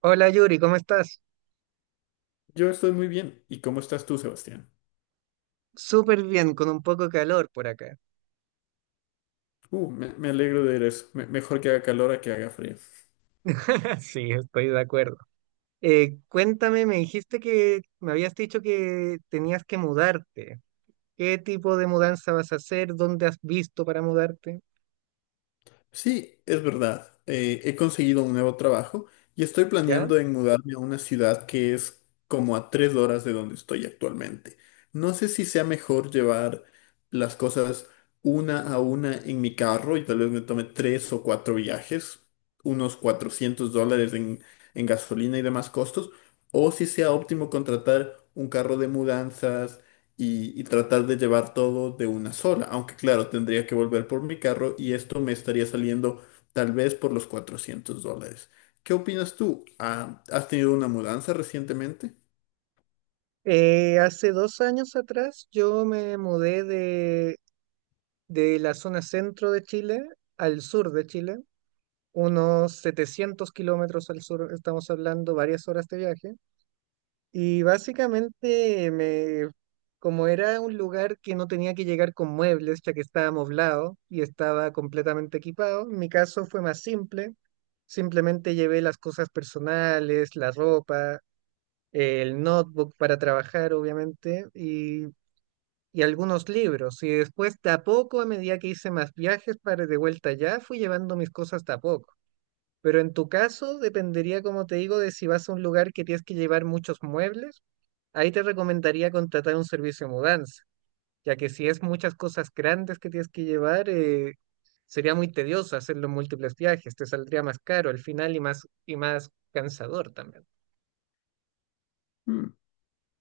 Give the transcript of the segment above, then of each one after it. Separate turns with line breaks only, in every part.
Hola Yuri, ¿cómo estás?
Yo estoy muy bien. ¿Y cómo estás tú, Sebastián?
Súper bien, con un poco de calor por acá.
Me alegro de ver eso. Mejor que haga calor a que haga frío.
Sí, estoy de acuerdo. Cuéntame, me habías dicho que tenías que mudarte. ¿Qué tipo de mudanza vas a hacer? ¿Dónde has visto para mudarte?
Sí, es verdad. He conseguido un nuevo trabajo y estoy
¿Ya?
planeando en mudarme a una ciudad que es como a 3 horas de donde estoy actualmente. No sé si sea mejor llevar las cosas una a una en mi carro y tal vez me tome tres o cuatro viajes, unos $400 en gasolina y demás costos, o si sea óptimo contratar un carro de mudanzas y tratar de llevar todo de una sola. Aunque claro, tendría que volver por mi carro y esto me estaría saliendo tal vez por los $400. ¿Qué opinas tú? Ah, ¿has tenido una mudanza recientemente?
Hace 2 años atrás yo me mudé de la zona centro de Chile al sur de Chile, unos 700 kilómetros al sur, estamos hablando varias horas de viaje. Y básicamente me, Como era un lugar que no tenía que llegar con muebles, ya que estaba amoblado y estaba completamente equipado, mi caso fue más simple. Simplemente llevé las cosas personales, la ropa, el notebook para trabajar, obviamente, y algunos libros. Y después, de a poco, a medida que hice más viajes para de vuelta allá, fui llevando mis cosas de a poco. Pero en tu caso, dependería, como te digo, de si vas a un lugar que tienes que llevar muchos muebles. Ahí te recomendaría contratar un servicio de mudanza, ya que si es muchas cosas grandes que tienes que llevar, sería muy tedioso hacerlo en múltiples viajes, te saldría más caro al final y más cansador también.
Mm,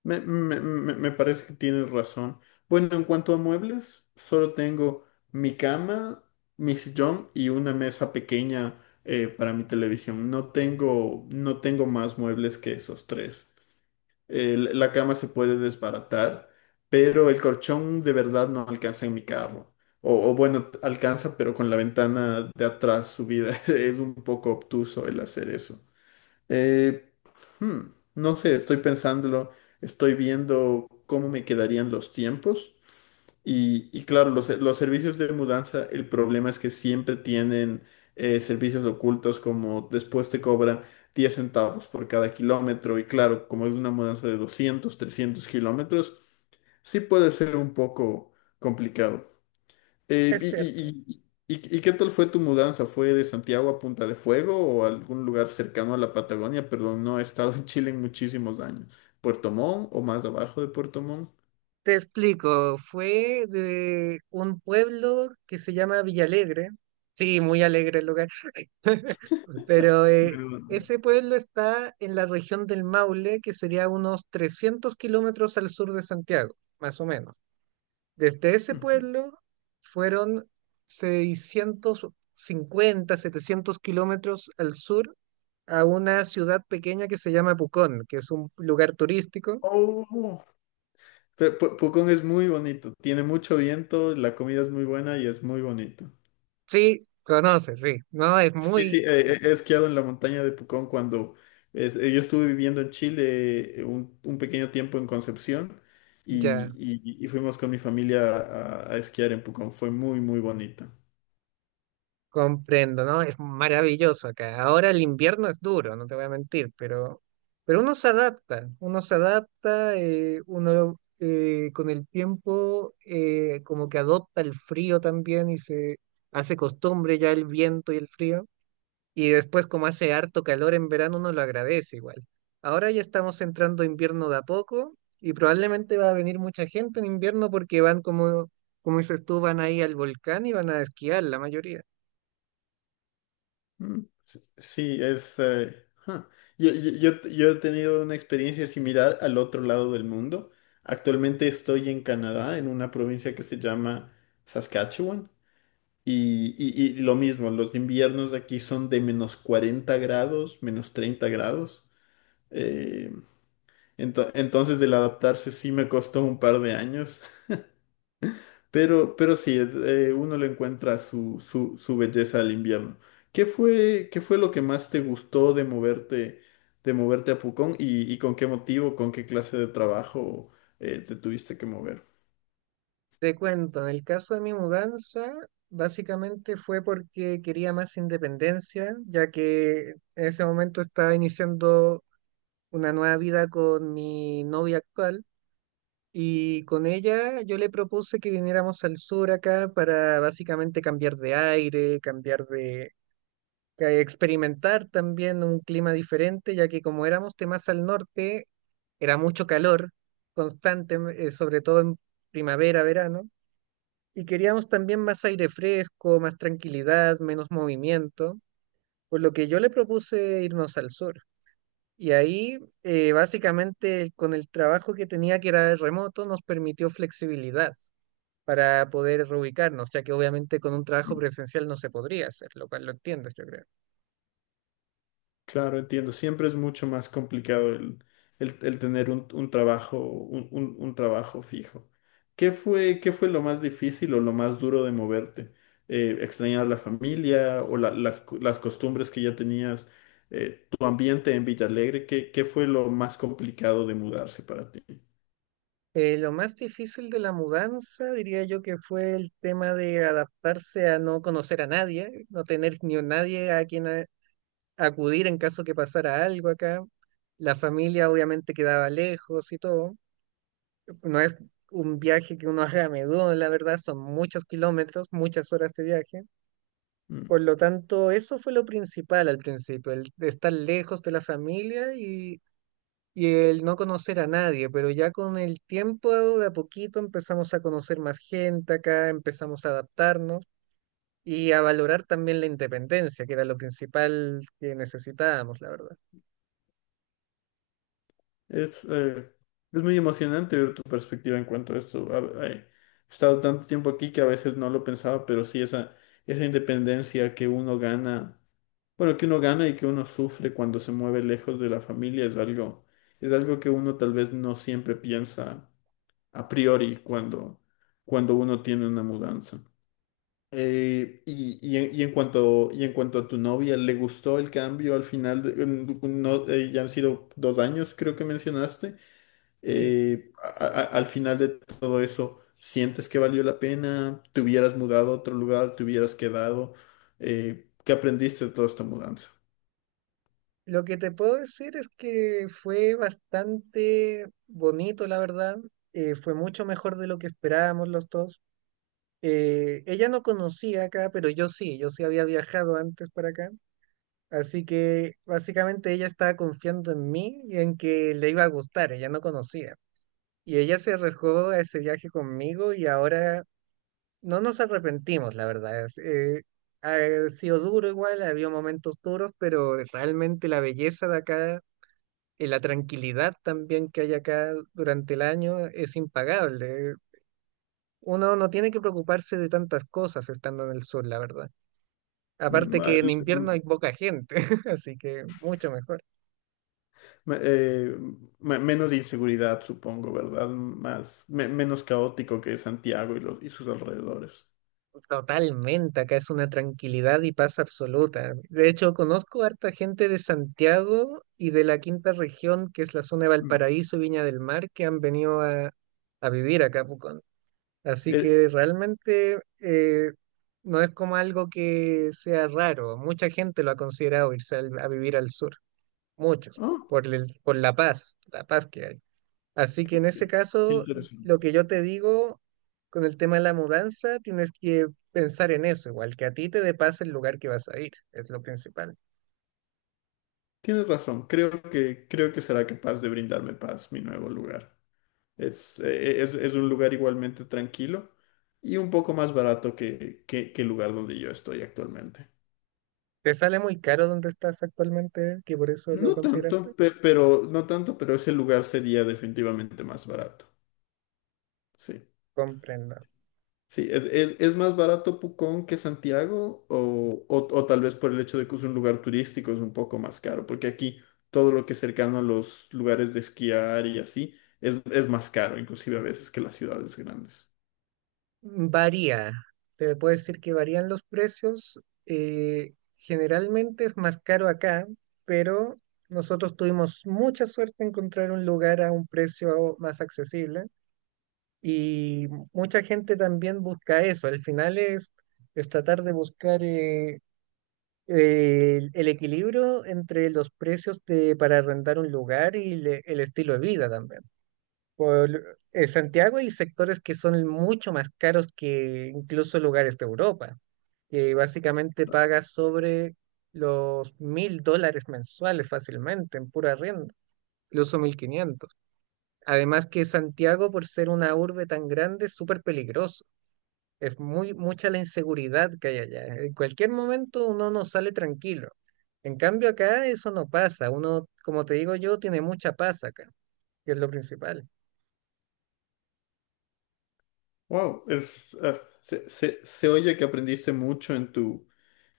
me parece que tienes razón. Bueno, en cuanto a muebles, solo tengo mi cama, mi sillón y una mesa pequeña para mi televisión. No tengo más muebles que esos tres. La cama se puede desbaratar, pero el colchón de verdad no alcanza en mi carro. O bueno, alcanza, pero con la ventana de atrás subida. Es un poco obtuso el hacer eso. Eh, hmm, no sé, estoy pensándolo, estoy viendo cómo me quedarían los tiempos. Y claro, los servicios de mudanza, el problema es que siempre tienen servicios ocultos como después te cobran 10 centavos por cada kilómetro. Y claro, como es una mudanza de 200, 300 kilómetros, sí puede ser un poco complicado. Eh,
Es
y,
cierto.
y- y- y- y qué tal fue tu mudanza? ¿Fue de Santiago a Punta de Fuego o algún lugar cercano a la Patagonia? Perdón, no he estado en Chile en muchísimos años. ¿Puerto Montt o más abajo de Puerto Montt?
Te explico, fue de un pueblo que se llama Villalegre. Sí, muy alegre el lugar, pero
Pero-
ese pueblo está en la región del Maule, que sería unos 300 kilómetros al sur de Santiago, más o menos. Desde ese pueblo fueron 650 700 kilómetros al sur a una ciudad pequeña que se llama Pucón, que es un lugar turístico.
Oh, Pucón es muy bonito, tiene mucho viento, la comida es muy buena y es muy bonito.
Sí, conoces, sí. No, es
Sí, sí,
muy,
he esquiado en la montaña de Pucón cuando yo estuve viviendo en Chile un pequeño tiempo en Concepción y,
ya.
y fuimos con mi familia a esquiar en Pucón. Fue muy, muy bonito.
Comprendo, ¿no? Es maravilloso acá. Ahora el invierno es duro, no te voy a mentir, pero uno se adapta, uno se adapta, uno con el tiempo como que adopta el frío también y se hace costumbre ya el viento y el frío. Y después como hace harto calor en verano, uno lo agradece igual. Ahora ya estamos entrando a invierno de a poco y probablemente va a venir mucha gente en invierno porque van como dices tú, van ahí al volcán y van a esquiar la mayoría.
Mm. Sí, sí, ja. Yo he tenido una experiencia similar al otro lado del mundo. Actualmente estoy en Canadá, en una provincia que se llama Saskatchewan. Y lo mismo, los inviernos de aquí son de -40 grados, -30 grados. Eh, entonces el adaptarse sí me costó un par de años, pero sí, uno le encuentra su, su belleza al invierno. ¿Qué fue lo que más te gustó de moverte a Pucón y con qué motivo, con qué clase de trabajo te tuviste que mover?
Te cuento, en el caso de mi mudanza, básicamente fue porque quería más independencia, ya que en ese momento estaba iniciando una nueva vida con mi novia actual y con ella yo le propuse que viniéramos al sur acá para básicamente cambiar de aire, que experimentar también un clima diferente, ya que como éramos más al norte, era mucho calor constante, sobre todo en primavera, verano y queríamos también más aire fresco, más tranquilidad, menos movimiento, por lo que yo le propuse irnos al sur. Y ahí, básicamente, con el trabajo que tenía, que era remoto, nos permitió flexibilidad para poder reubicarnos, ya que obviamente con un trabajo presencial no se podría hacer, lo cual lo entiendes, yo creo.
Claro, entiendo. Siempre es mucho más complicado el, el tener un trabajo, un, un trabajo fijo. ¿Qué fue lo más difícil o lo más duro de moverte? ¿Extrañar la familia o las costumbres que ya tenías, tu ambiente en Villalegre? ¿Qué fue lo más complicado de mudarse para ti?
Lo más difícil de la mudanza, diría yo que fue el tema de adaptarse a no conocer a nadie, no tener ni a nadie a quien acudir en caso que pasara algo acá. La familia obviamente quedaba lejos y todo. No es un viaje que uno haga a menudo, la verdad, son muchos kilómetros, muchas horas de viaje.
Mm.
Por lo tanto, eso fue lo principal al principio, el estar lejos de la familia y el no conocer a nadie. Pero ya con el tiempo, de a poquito, empezamos a conocer más gente acá, empezamos a adaptarnos y a valorar también la independencia, que era lo principal que necesitábamos, la verdad.
Es, eh, es muy emocionante ver tu perspectiva en cuanto a esto. He estado tanto tiempo aquí que a veces no lo pensaba, pero sí esa independencia que uno gana, bueno, que uno gana y que uno sufre cuando se mueve lejos de la familia es algo que uno tal vez no siempre piensa a priori cuando, cuando uno tiene una mudanza. Y en cuanto a tu novia, ¿le gustó el cambio al final? De- en- no, Ya han sido 2 años, creo que mencionaste
Sí.
al final de todo eso, ¿sientes que valió la pena? ¿Te hubieras mudado a otro lugar? ¿Te hubieras quedado? ¿Qué aprendiste de toda esta mudanza?
Lo que te puedo decir es que fue bastante bonito, la verdad. Fue mucho mejor de lo que esperábamos los dos. Ella no conocía acá, pero yo sí, yo sí había viajado antes para acá. Así que básicamente ella estaba confiando en mí y en que le iba a gustar, ella no conocía. Y ella se arriesgó a ese viaje conmigo y ahora no nos arrepentimos, la verdad. Ha sido duro igual, había momentos duros, pero realmente la belleza de acá y la tranquilidad también que hay acá durante el año es impagable. Uno no tiene que preocuparse de tantas cosas estando en el sur, la verdad. Aparte
Ma-
que en invierno hay poca gente, así que mucho mejor.
ma- eh, Menos inseguridad, supongo, ¿verdad? Menos caótico que Santiago y y sus alrededores.
Totalmente, acá es una tranquilidad y paz absoluta. De hecho, conozco harta gente de Santiago y de la quinta región, que es la zona de
Mm.
Valparaíso y Viña del Mar, que han venido a vivir acá a Pucón. Así
Eh,
que realmente no es como algo que sea raro. Mucha gente lo ha considerado irse a vivir al sur, muchos,
oh,
por la paz que hay. Así que en ese
qué
caso, lo
interesante.
que yo te digo con el tema de la mudanza, tienes que pensar en eso, igual que a ti te dé paz el lugar que vas a ir, es lo principal.
Tienes razón, creo que será capaz de brindarme paz mi nuevo lugar. Es un lugar igualmente tranquilo y un poco más barato que, que el lugar donde yo estoy actualmente.
¿Te sale muy caro donde estás actualmente, que por eso lo
No
consideraste?
tanto, pero, no tanto, pero ese lugar sería definitivamente más barato. Sí.
Comprendo.
Sí, ¿es, es más barato Pucón que Santiago? O tal vez por el hecho de que es un lugar turístico es un poco más caro, porque aquí todo lo que es cercano a los lugares de esquiar y así es más caro, inclusive a veces que las ciudades grandes.
Varía, te puedo decir que varían los precios. Generalmente es más caro acá, pero nosotros tuvimos mucha suerte en encontrar un lugar a un precio más accesible y mucha gente también busca eso. Al final es tratar de buscar el equilibrio entre los precios para arrendar un lugar y el estilo de vida también por Santiago hay sectores que son mucho más caros que incluso lugares de Europa, que básicamente pagas sobre los 1.000 dólares mensuales fácilmente en pura renta, incluso 1.500. Además que Santiago, por ser una urbe tan grande, es súper peligroso. Es muy mucha la inseguridad que hay allá. En cualquier momento uno no sale tranquilo. En cambio acá eso no pasa. Uno, como te digo yo, tiene mucha paz acá, que es lo principal.
Wow, ah, se oye que aprendiste mucho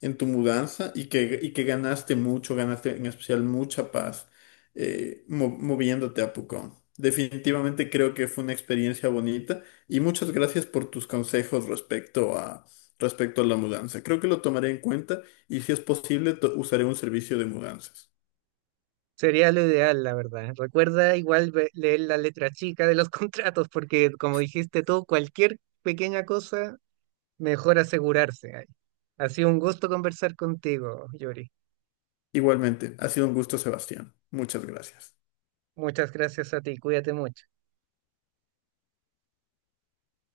en tu mudanza y que ganaste mucho, ganaste en especial mucha paz moviéndote a Pucón. Definitivamente creo que fue una experiencia bonita y muchas gracias por tus consejos respecto a, respecto a la mudanza. Creo que lo tomaré en cuenta y si es posible usaré un servicio de mudanzas.
Sería lo ideal, la verdad. Recuerda igual leer la letra chica de los contratos, porque como dijiste tú, cualquier pequeña cosa, mejor asegurarse ahí. Ha sido un gusto conversar contigo, Yuri.
Igualmente, ha sido un gusto, Sebastián. Muchas gracias.
Muchas gracias a ti, cuídate mucho.